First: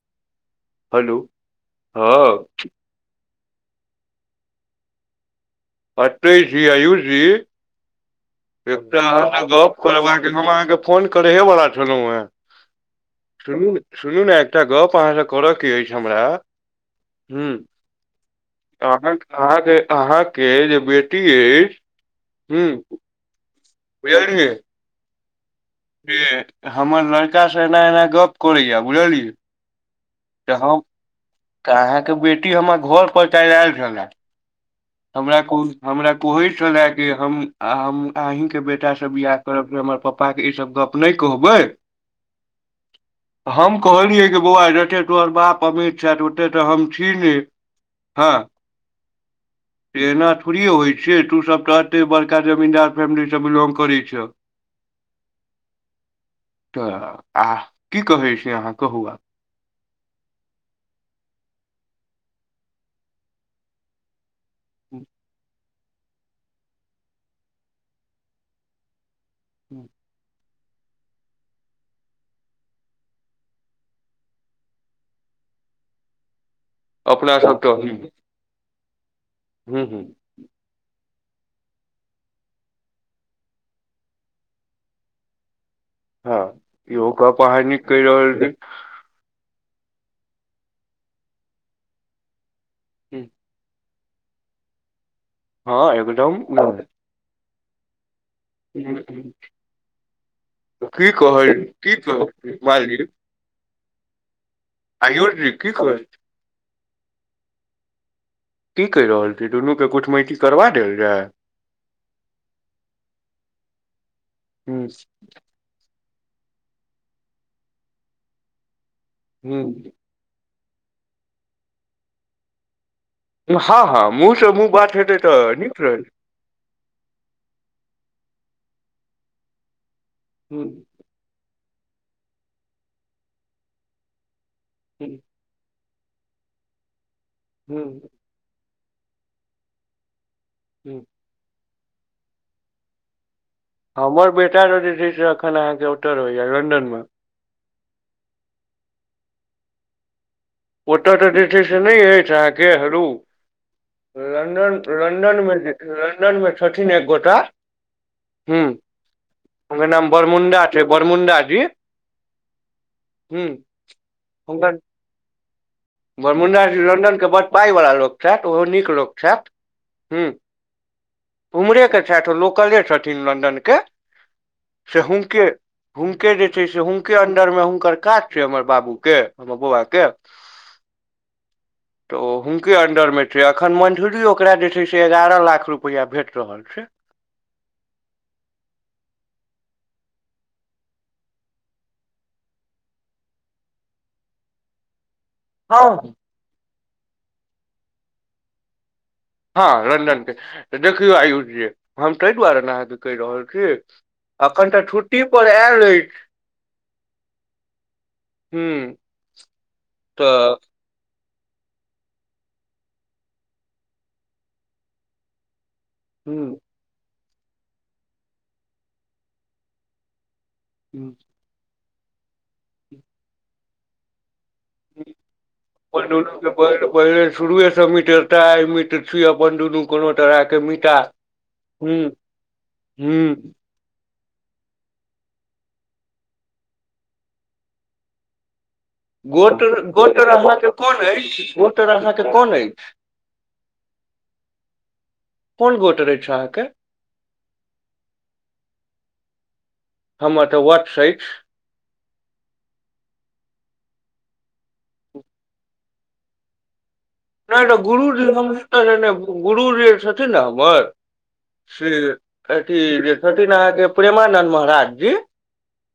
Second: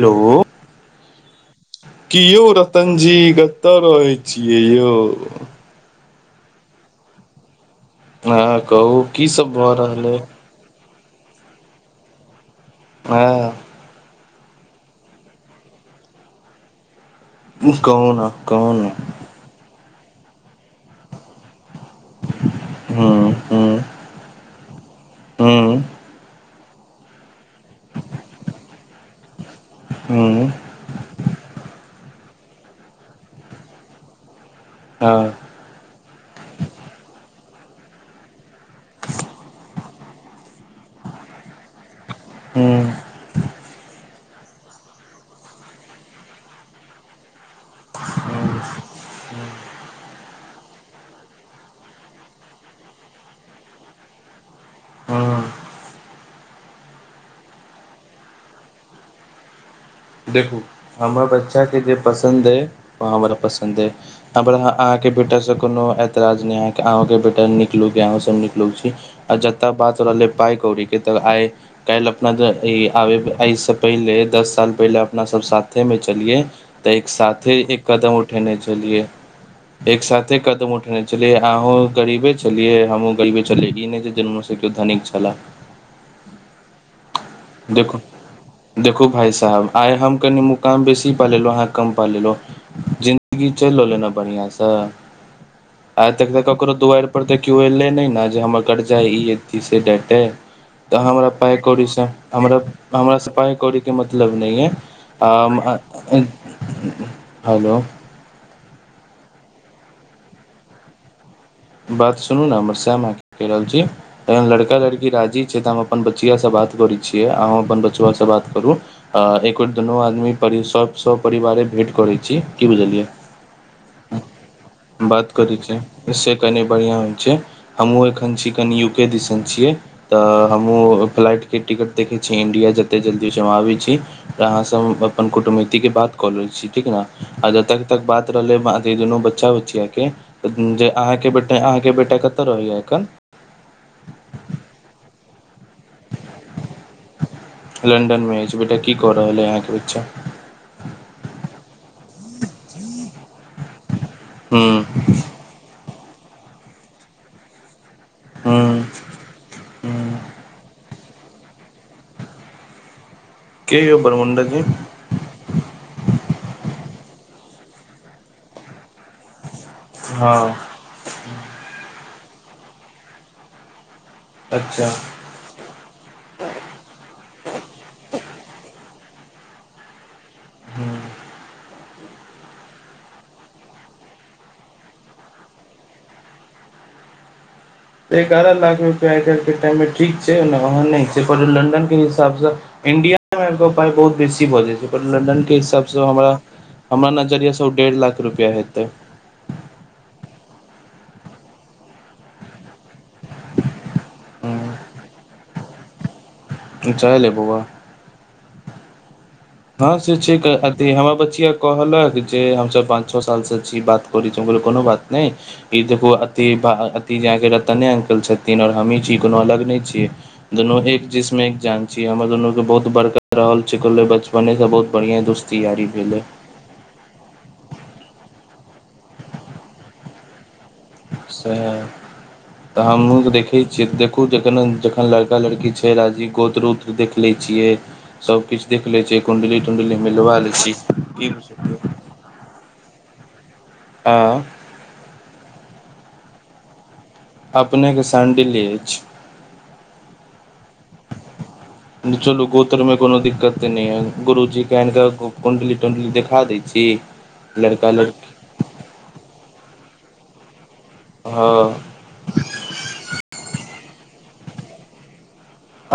Hello hello कि यौ हँ रतनजी कतऽ, रहै छियै यौ। अतै छी, आयुष जी हँ एकटा कहू की अहाँसँ सब भऽ गप रहलै करबाके हम अहाँके फोन करहे बला छलहु हेँ हँ सुनू ने सुनू ने एकटा गप अहाँसँ करऽके ऐछ हमरा हम् कहू ने कहू ने अहांक अहाँक - अहाँके जे बेटी ऐछ हम् हं- हं बुझलियै। हं से हमर लड़का स एना - एना गप करैया बुझलियै। हं तऽ हम तऽ, अहाँके बेटी हमर घर पर कैल्ह ऐल छलैए। हँ हमरा कुन हमरा कोहैं छलए की हम हम अहीं के बेटा से बियाह करब त हमर पप्प पपा के ई सब गप नहि कहबै हूं हम कहलियै गै बौआ जतेक तोहर बाप अमीर छैथ, ओतेक तऽ हम छी ने। हँ। से एना थोड़िये होइ छै, तूसब तऽ एतेक बड़का जमीन्दार फैमिलीसँ बिलोंग करै छ। हंअ। तऽ आह की कहै छी अहाँ कहू आब। देखू हमरा बच्चाके जे पसन्द अइ ओ हमरा पसन्द अइ। हमरा अहाँके बेटासँ कोनो एतराज नै, अहूंके बेटा निक लोक यऽ अहूँ सभ निक लोक छी। अच्छा तब बात रहलै पाइ- कोड़ी के। एक त आय काल्हि अपना आब एहिसँ पहिले दस साल पहिले। पहिले अपना सब साथे में चलिये तऽ एक अपना साथे सब एक तऽ कदम उठेने छलिए हूँ एक हूँ साथ। एते कदम उठने छलियै अहूँ गरीबे छलियै, हमहुं गरीबे छलियै, ई नहि जे केओ जन्मे स धनिके छलैह। हँ इहो गप्प अहां निक देखू कैह रहल छी। देखू भााय साहेब आइ हम कनि मुकाम बेसी पा लेलौंह अहाँ कम पा लेलौंह छी जिंन्दगी चैलि रहल अइ ने बढ़ियां स। हँ आ तक त एकदम ककरो दुआरि पर तऽ केओ एले नहि न जे हमर करजा ई से डेटे, ताँ की हमरा कहल पाइ-कोड़ी की से कह मालिक हमरा-हमरा से पाइ-कोड़ी नै अय आयुष जी की आ कह हेलो। की कहि रहल छी, दुनूके कुटमैती करबा देल जाय। बात सुनू ने हमर सैह बात कैह रहल छी, एन लड़का हूँ लड़की राजी छै तऽ हम अपन बचिआासँ बात करै छियै, आहां अपन बचबा से बात करु एक हूँ बेर दुनू आदमी पर सपरिवारे भेँट करैत छी, की बुझलियै? हँ - हँ मुँहसँ -मुँह बात हेतै तऽ करै नीक रहै। छै से कनि बढ़िआँ होइ छै, हमहूँ एखन छी कनि यूके दिसन छियै। तऽ हूँ हमहुँ फ्लाइट के टिकट देखै छियै, इंडिया जते जल्दी होइ छै हम आबै छी, तऽ आहां हूँ अपन कुटुमैतिक के बात कऽ लै छी ठीक ने, आ जतक तक हूँ बात रहले दुनू बच्चा- बच्चिया के, जे हूँ। अहाँके बेट अहाँके बेटा कतऽ रहैया एखन? हमर बेटा जे छै से अखन अहाँके उतऽ रहैया, लंन्दन में। लंडन मे अइछ बेटा, की कऽ रहल अइछ अहाँके बच्चा? ओतय तऽ जे छै से नहि अछि अहाँके हेलू। हूँ लन्दन- लन्दनमें- लन्दनमे छथिन एक गोटा। हूं हूँ ओकर हूँ नाम बरमुंडा छै बरमुंडा जी। हूँ केयो बरमुंडा जी। बरमुण्डा जी लंडनके बड़ पाइवला लोक छैथ, ओहो नीक लोक छैथ हूं। हँ उम्हरे के छैथ, ओ लोकले छथिन लन्दन के, अच्छा से हुनके हुनके जे छै, से हुनके अन्दर में हुनकर काज छै, हमर बाबू के हमर बौआ के। हूं। तऽ ओ हुनके अंडर में छै, अखन मंथली ओकरा जे छै, से एगारह लाख रुपआ भेट रहल छै। एगारह लाख रुपआ आइ काल्हि के टाइम मे ठीक छै, ओना लंडन के हिसाबसँ इंडिया मे आयब के ओ पाइ बहुत बेसी भऽ जाइ छै, लेकिन लंडन के हँ हिसाबसँ हमरा- हमरा नजरिया से ओ डेढ़ लाख रुपैआ हेतै। हँ लंडन के, देखियौ आयुष जी हम तै दुआरे ने आहांके कहि रहल छी, आखन तऽ छुट्टी पर आयल अछि। चाय लेब बौआ। हू। हां से छैके आ तै हमर बचिया कहलक जे हमसब पाँच छ साल से छीयै, बात करै छीयै, हम कहलिए कोनो बात नै ईद ओ अथी हुँ बा अथी जाक रतने अंकल छथिन और हम्ही छी कोनो अलग नै छियै। दुनू एक हुँ जिस्म एक जान छी, हमर दुनू के बहुत बड़का रहल छैले बचपने से बहुत बढ़िया दोस्ती यारी भेलै। अ पहिले पहिले शुरुवे से मित्रता अ मित्र छी अपन दुनू कोनो तरह के मी सैह तऽ हम्हु के हुँ देखि से देखू जखन-जखन लड़का-लड़की छै राजी, गोत्र-उत्र देख ले छियै, सब किछ देख ले छीयै, गोट कुंडली-तुण्डली मिलबा लै छी की तोरा साथे कोन ऐछ? आ कोन गोत्र ऐछ अहाँके? अपने के शांडिल्य ऐछ। हमर तऽ वत्स ऐछ। चलू गोत्रमे कोनो दिक्कत तै नै यै गुरुजी के ऐन के कुण्डली-तुण्डली देखा दै छी। नै तऽ लड़का गुरूजी लड़की हमर [unintelligible] गुरुजी छथिन नै हमर। हां। अथी-अथी जे छथिन अहाँके प्रेमानन्द महाराज जी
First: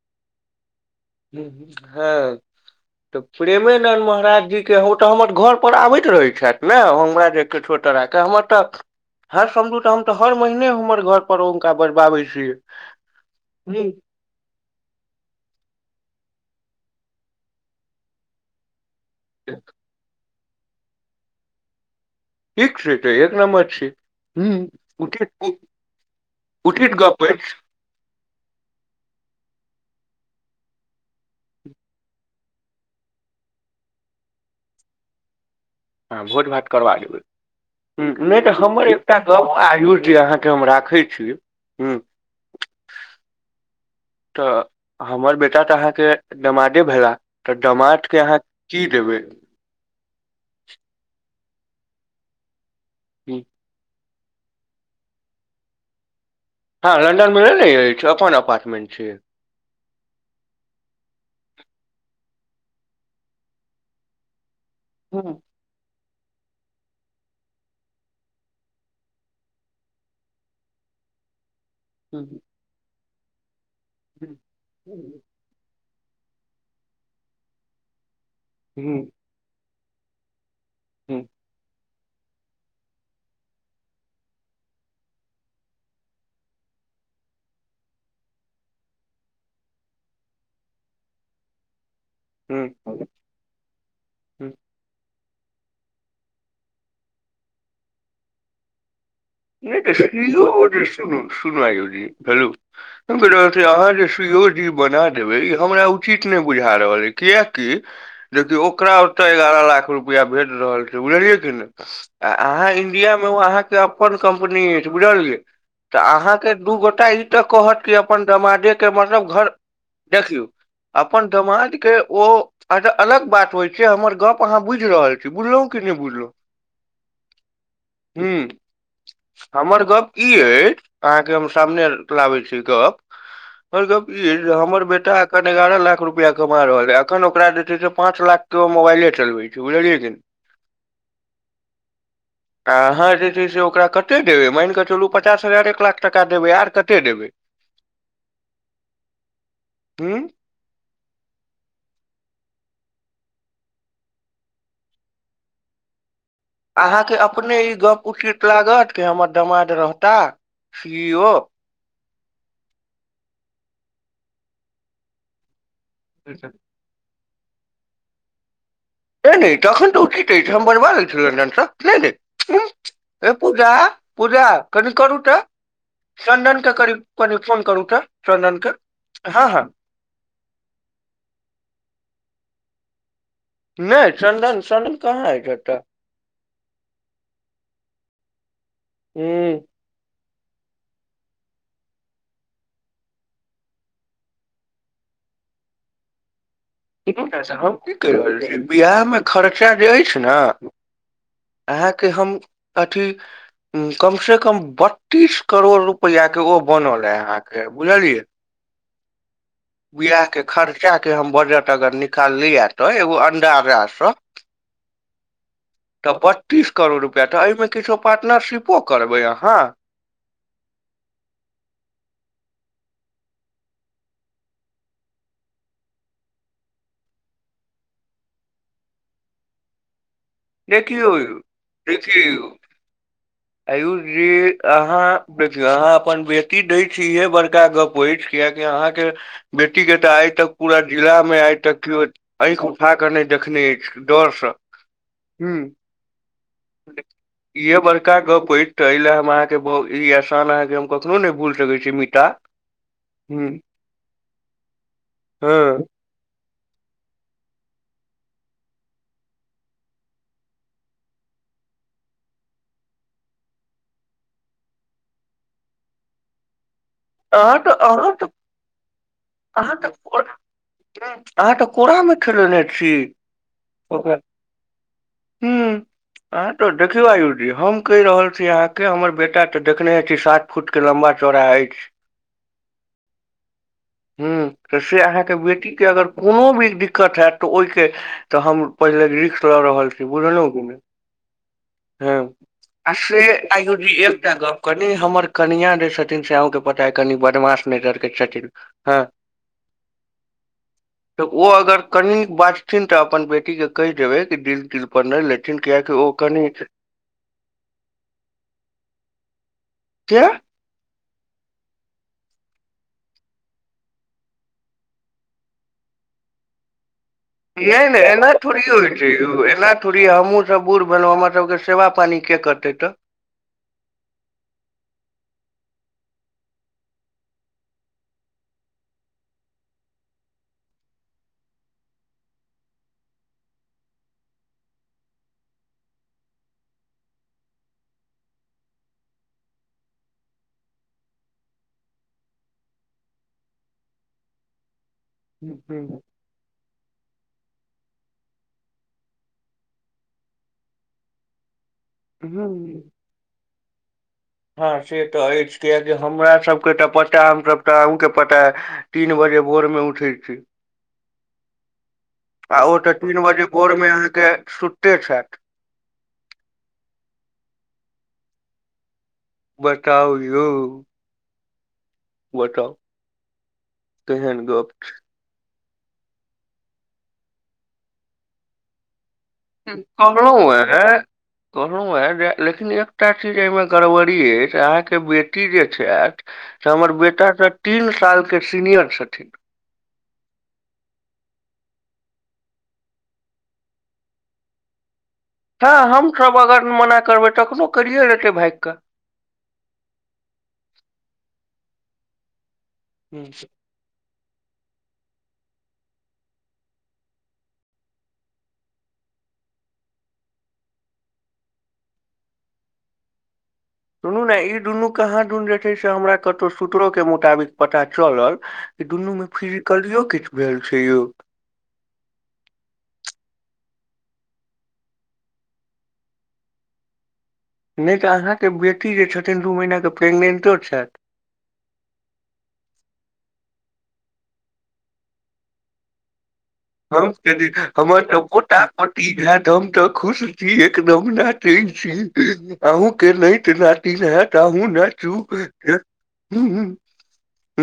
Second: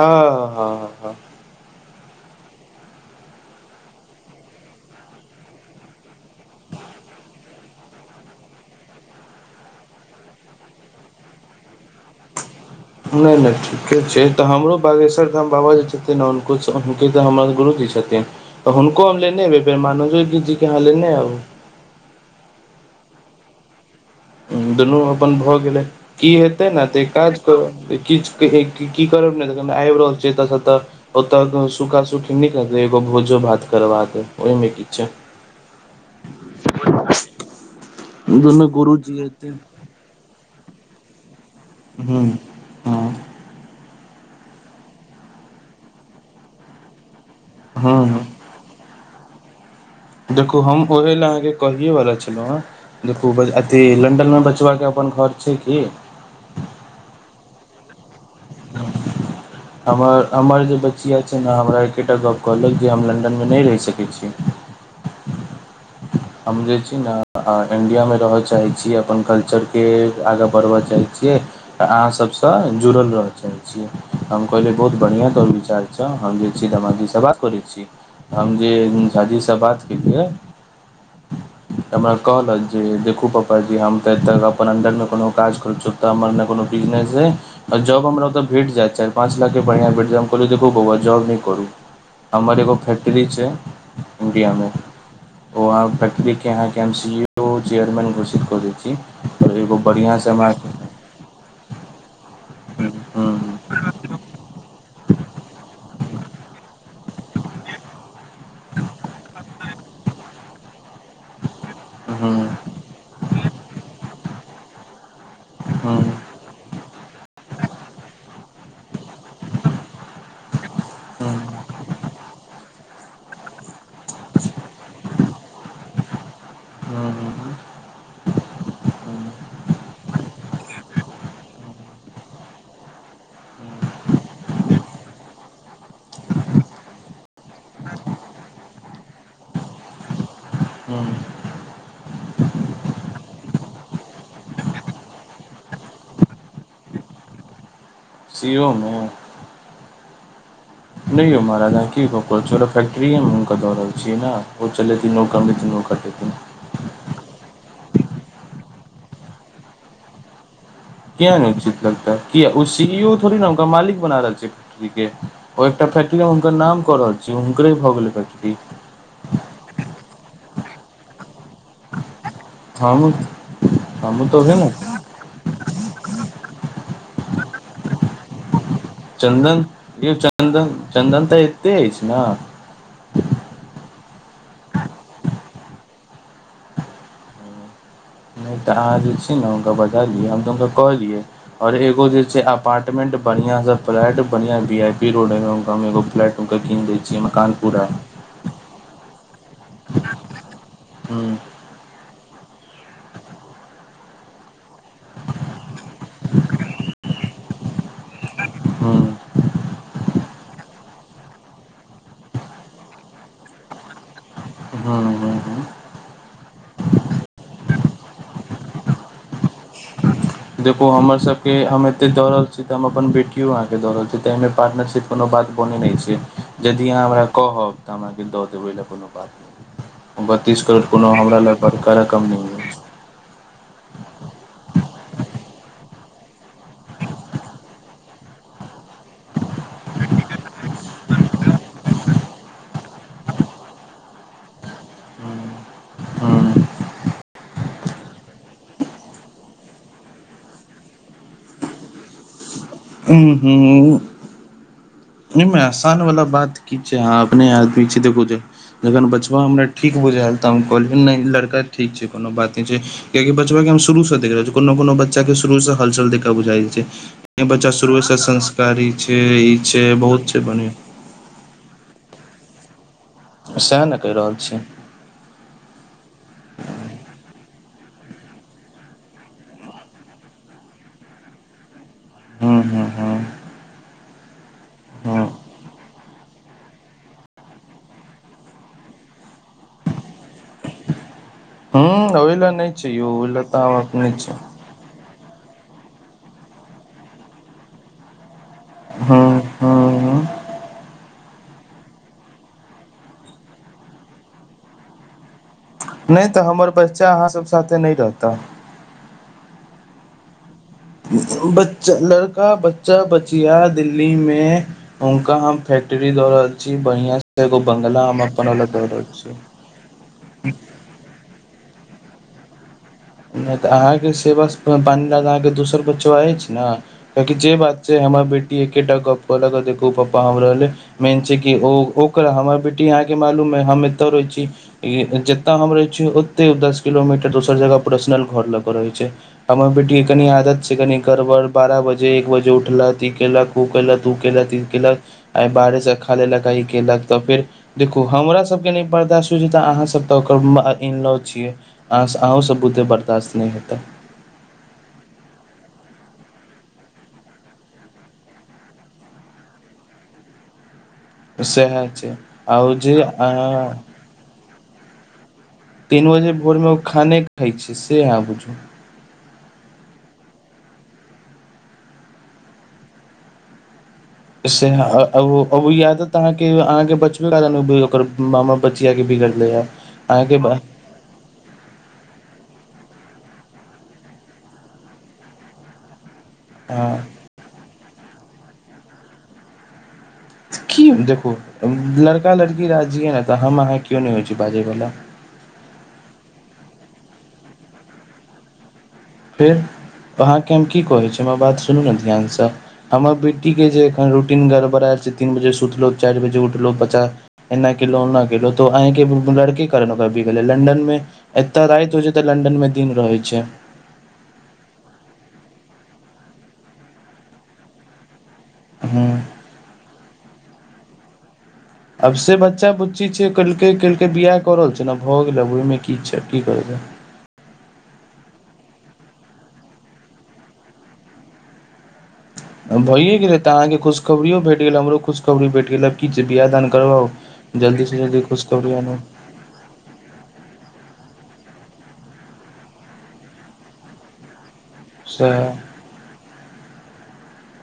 अ हां-हां। उम्म हां। तऽ प्रेमेनन्द महाराज जी के ओ तऽ हमर घर पर आबैत रहै छैथ नै ओ हमरा जे कीछो तरह के हमर तै हर समझू तऽ हम हर महने हमर घर पर हुनका बजबाबे छै। नै-नै ठीके छै। तऽ हमरो बागेश्वर धाम बाबा जे छथिन हुनको से हुनके तऽ हमर गुरुजी छथिन। तऽ हुनको हम लेने एबै प्रेमानंद जी के अहाँ लेनै आबु। ठीक छै तै एक नम्बर छै। ह दुनू अपन भऽ उचित गेलै की हेतै ने उचित तऽ एक गप अछि काज करा किछ के ए की की करब नै तखन त आब रहल छै एतऽ से तऽ ओतऽ क सूखा-सुखी नै करबै एगो भोजो-भात करवा के ओयमे की छै? अ भोज-भात करबा देबै, हूं नै तऽ दुनू हमर एकटा गुरुजी गप एथिन आरो जे अहां जे हम राखै छी, हूं हूँ हँ तऽ हमर बेटा तऽ अहाँके नमादे भेला? तऽ हँ दमादके हँ अहाँ की देबै? देखू हम ओहे ले अहांके कहियै वला छलौ हें, देखू बन अथी लंडन में बचवा के अपन घर छै कि? हां लंन्दनमे नै रहे जाए छै अपन अपार्टमेन्ट छै। हमर हमर जे बच्चिया छै नै हमरा एकेटा गप कहलक जे हम लन्दनमे नै रह सकै छीयै। हुं। हम जे छी नै इंडिया मे रहय चाहे छीयै अपन कल्चर के आगा बढ़बय चाहे छीयै अहाँ ह सबसे जुड़ल रहा छीयै, हम कहलियै बहुत बढ़िया तौहर विचार अच्छा हम जाए छीयै दमादजी से बात करै छीयै, हम जे झाजी से बात केलियै हूँ। हमरा कहलक जे देखू पापाजी हम तऽ एतऽ अपन अन्दरमे कोनो काज करू चु तऽ हमर नै कोनो बिजनेस है। आ जॉब हमरा ओतऽ भेट जेएत चैर पाँचटा के बढ़िआँ भेट जाय हम कहलियै देखू बौआ जॉब नै करू। हमर एगो फैक्ट्री छै ह इण्डिया मे। ओ आब फैक्ट्री के आहाँके M C E O chairman घोषित कऽ दैत छी। कहलियै एगो नहि तऽ बढ़िआं सँ हमरा। [unintelligible] [unintelligible] हुं हुं बना देबै ई हमरा उचित नै बुझा रहल है कियकि। देखियौ ओकरा ओतऽ एगारह लाख रुपाया भेट रहल छै। बुझलियै की ने आ अहाँ इंडिया मे ओ अहाँके अपन कम्पनी अइछ बुझलियै। तऽ हुं अहाँके दू गोटा ई तऽ कहत कि अपन दमादे के मतलब घर। देखियौ हुं अपन हुं दमाद के ओ। अच्छा अलग बात होय छै हमर गप आहाँ बुइझ रहल छी बुझलौ की नै बुझलौ। हँ। हूँ। हमर गप की अइ आहाँके हम सामने लाबै छी गप। हमर गप ई जे हमर बेटा एखन एगारह लाख रुपआ कमा रहल है अखन ओकरा जे छै से पाँच लाख। केओ मोबाइले चलबै छै बुझलियै जे। हूँ। आहाँ जे छै से ओ- ओकरा कते देबै मैन कऽ चलू पचास हजार एक लाख टका देबै आर कते देबै। सीओमे। हूँ। नै यौ महाराज की गप कऽ रहल छी पूरा फैक्ट्री हम हुनका दऽ रहल छी न ओ चलेथिन [unintelligible] पठथिन आहाँके अपने ई गप उचित लागत कि हमर दमाद रहता। सी ई किया ओ नै उचित लगतै किया ओ सी ई ओ थोड़े ने हुनका मालिक बना रहल छियै फैक्ट्री के। ओय एकटा फैक्ट्रीये हुनकर नै नाम कऽ रहल छी हुनकरे भऽ गेलै फैक्ट्री। नैय- नैय तखन तऽ उचित अइछ हम बजबा लै [unintelligible] नैय- नैय। हूँ हम ए पूजा हमहूँ तऽ पूजा ओहे ने कनि करू तऽ। चन्दन के करीब कनि फोन करू तऽ चन्दन के। हँ हँ चन्दन यौ चन्दन चन्दन तऽ एतेै अइछ न। नै चन्दन चन्दन कहाँ अइछ अतऽ। नै तऽ आहाँ जे छै ने ह हुनका बजा लिअ हम तऽ हुनका कहलियै। और एगो जे छै अपारटमेंट बढ़िया से फ्लैट बढ़िया वी आई पी रोड है में उनकां एगो फ्लैट। हुनका किन दै छियै मकान पूरा। [unintelligible] बियाह मे खर्चा जे अइछ न हूँ अहाँके हम अथी। हूँ कम से कम बत्तीस करोड़ रुपआ के ओ बनल हेँ आहाँ के बुझलियै। हँ। बियाह के खर्चाके हम बजट अगर निकाल लियै तऽ एगो अंदाजा सँ। हूँ, हूँ, हूँ। तऽ बत्तीस करोड़ रुपआ तऽ एहिमे किछो पार्टनरशिपो करबै आहाँ? देखु हमर सबके के हम एते दौड़ रहल छी तऽ हम अपन बेटियो आहाँ के दऽ रहल छी तऽ एहिमे पार्टनरशिप। कोनो बात बनेै नहि छै यदि अहाँ हमरा कहब तऽ अहाँके दऽ देबै ओइला कोनो बात नहि बत्तीस करोड़ देखियौ कोनो हमरा लऽ बड़का रकम नऽ देखियौ यऽ। आयुष जी अहाँ देखियौ अहाँ अपन बेटी दय छी इहे बड़का गप अछि कियकि अहाँके बेटी जेका आइ तक पूरा जिला मे आइ तक केओ आएँख उठा कऽ नहि देखने अछि डरसँ हू हूँ [unintelligible] इहे बड़का गप्प अछि तऽ एहि लेल हम अहाँके बहुत ई आहसान अहाँके हम कखनो नहि भूल सकैत छी मिटा हँ हूँ याईमे हँ एहसान वाला बात की छै आहा अपने आदमी छै देखो जे जखन बचबा हमरा ठीक बुझाायल तऽ हम कहलियै नहि लड़का ठीक छै कोनो बात नहि छै किया कि बचबा के हम शुरूसँ देख रहल छी कोनो कोनो बच्चा के शुरूसँ हलचल देख कऽ बुझाइत छै इ अहाँ बच्चा तऽ शुरुए अहाँ सॉ तऽ संस्कारी छै ई अहाँ छै तऽ बहुत छै बढ़िया अहाँ के कोरामें खेलेने छी सेहै न कहि रहल छी हू आहाँ तो देखियौ आयूष जी हम कहि रहल छी अहाँके हमर बेटा तऽ देखने छी सात फूट के लम्बा चौड़ा अछि हँ हँ हँ ह्म तऽ से अहाँके बेटीके अगर कोनो भी दिक्कत हत तऽ ओहिके तऽ हम पहिले लिख लऽ रहल छी बुझलहु की नहि हूँ ओहि लए नहि छै हँ यौ से ओहि लए तऽ आयुष हम जी अपने छी एकटा गप कनि हमर कनिया जे छथिन से आहूँ के पता या कनि बदमाश नजर के छथिन ह हूँ हूँ हूँ त ओ अगर कनि बाजथिन ता अपन बेटी के कहि देबै बिल तिल औ नाइ लेथिन कियाकि ओ नहि कनी तऽ छै हमर बच्चा अहाँ सब साथे नहि रहता के बच्चा लड़का बच्चा बचिया दिल्ली मे हुनका हम फैक्ट्ररी दऽ रहल छी बढ़ियां से एगो नाय नाय ने बंगला हम अपन एनाथोड़ी अलग हो दऽ रहल छै छी यऊ थोरी हमहुँ सब बूढ़ भेलहुँ हमर सबके सेवा पानी के करतै तऽ नहि तऽ अहाँके सेवा पानि ल तऽ अहाँके दोसर बच्चा अछि ने कियाकि जे बात छै हमर बेटी एकेटा गप कहलक देखू पापा हम रहले मेन छै कि ओ ओकर हमर बेटी अहाँके मालूम ह हम एतय रहै छी इ जतय हम रहै छियै ओते दस किलोमीटर दोसर जगह पर्सनल घर लऽ कऽ रहैत छै हमर बेटीके कनि आदत छै कनि गड़बड़ बारह बजे एक बजे उठलक ई केलक ओ केलक, ओ केलक, ई केलक, आए बाहरेसँ खा लेलक, ई केलक तऽ फेर। देखू हमरा सभके नहि बर्दाश्त हो जे तऽ अहाँसभ ओकर इनलॉ छियै। अहाँसँ अहूँ सब हूँ बुते बर्दाश्त नहि हेतै हँ से तऽ अछि कियाकी जे हमरा सबके तऽ पता हमसभ तऽ अहूँके पता तीन बजे भोरमे उठैत छी सएह छै आ आओर ओ तऽ जे तीन बजे अहाँ भोरमे अहाँके सुतते छथि तीन बजे भोरमे ओ खाने खाइ छै से आहाँ बुझू बताऊ यौ बताऊ सेहा अ ओयादतहाँके अहाँके बचबे ओकर मामा बचियाके बिगड़लै ह अहाँके ब कहलहुं हें जे लेकिन एकटा चीज एहिमे गड़बड़ी अछि अहाँके बेटी जे छथि तऽ हमर हँ बेटा त तीन साल के सीनियर छथिन। की देखू लड़का लड़की राजिहे तऽ हम अहाँ कियो नै होइ छि बाजयवला। ह हमसभ अगर मना करबै तखनो करियए लेतै भाईग कऽ। फेर अहाँके हम की कहै छैलो हमर बात सुनू ने ध्यानसँ हमर कऽ बेटीके जे ए रूटीन गड़बड़ेल छै तीन बजे सुतलहुँ, चैर बजे उठलहुँ, बच्चा एना केलो, ओना केलो, तो अहे के लड़की करल कभी कहे लंडनमे एतअ रैत होइ छै, तऽ लंडन मे दिन रहै छै। सुनू ने ई दुनू कहाँ दुन जे छै, से हमरा कतो सूत्रोे के मुताबिक पता चलल इ हूँ दुनू मे फिजिकलियो किछ भेल छै यो। आब से बच्चा बुच्ची छै, कहलकै - केलकै बियाह क रहल छै न। भऽ गेलै आब ओहिमे कि छै, की कर नै तऽ अहाँके बेटी जे छथिन दू महिनाके प्रेगनेन्टो छैथ। भइए गेलै तऽ अहाँके खुशखबरियो भेट गेल, हमरो खुशखबरी भेट गेल। आब कि छै बियाह दान हम करबाउ जल्दीसँ हमर तऽ जल्दी पोटा खुशखबरी आनू पोति हेत, हम तऽ खुश इ एकदम नटे छी, आहू के नैत नातिन हैत आहू न सएह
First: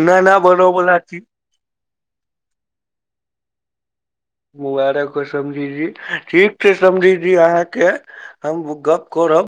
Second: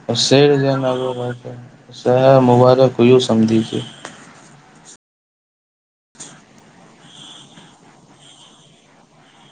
नाना बनबला छि। [unintelligible] सेहे मुबारक होईयो समधीजी। मुबारक होय समधी जी, ठीक छै समधी जी। अहाँके हमहु गप करब।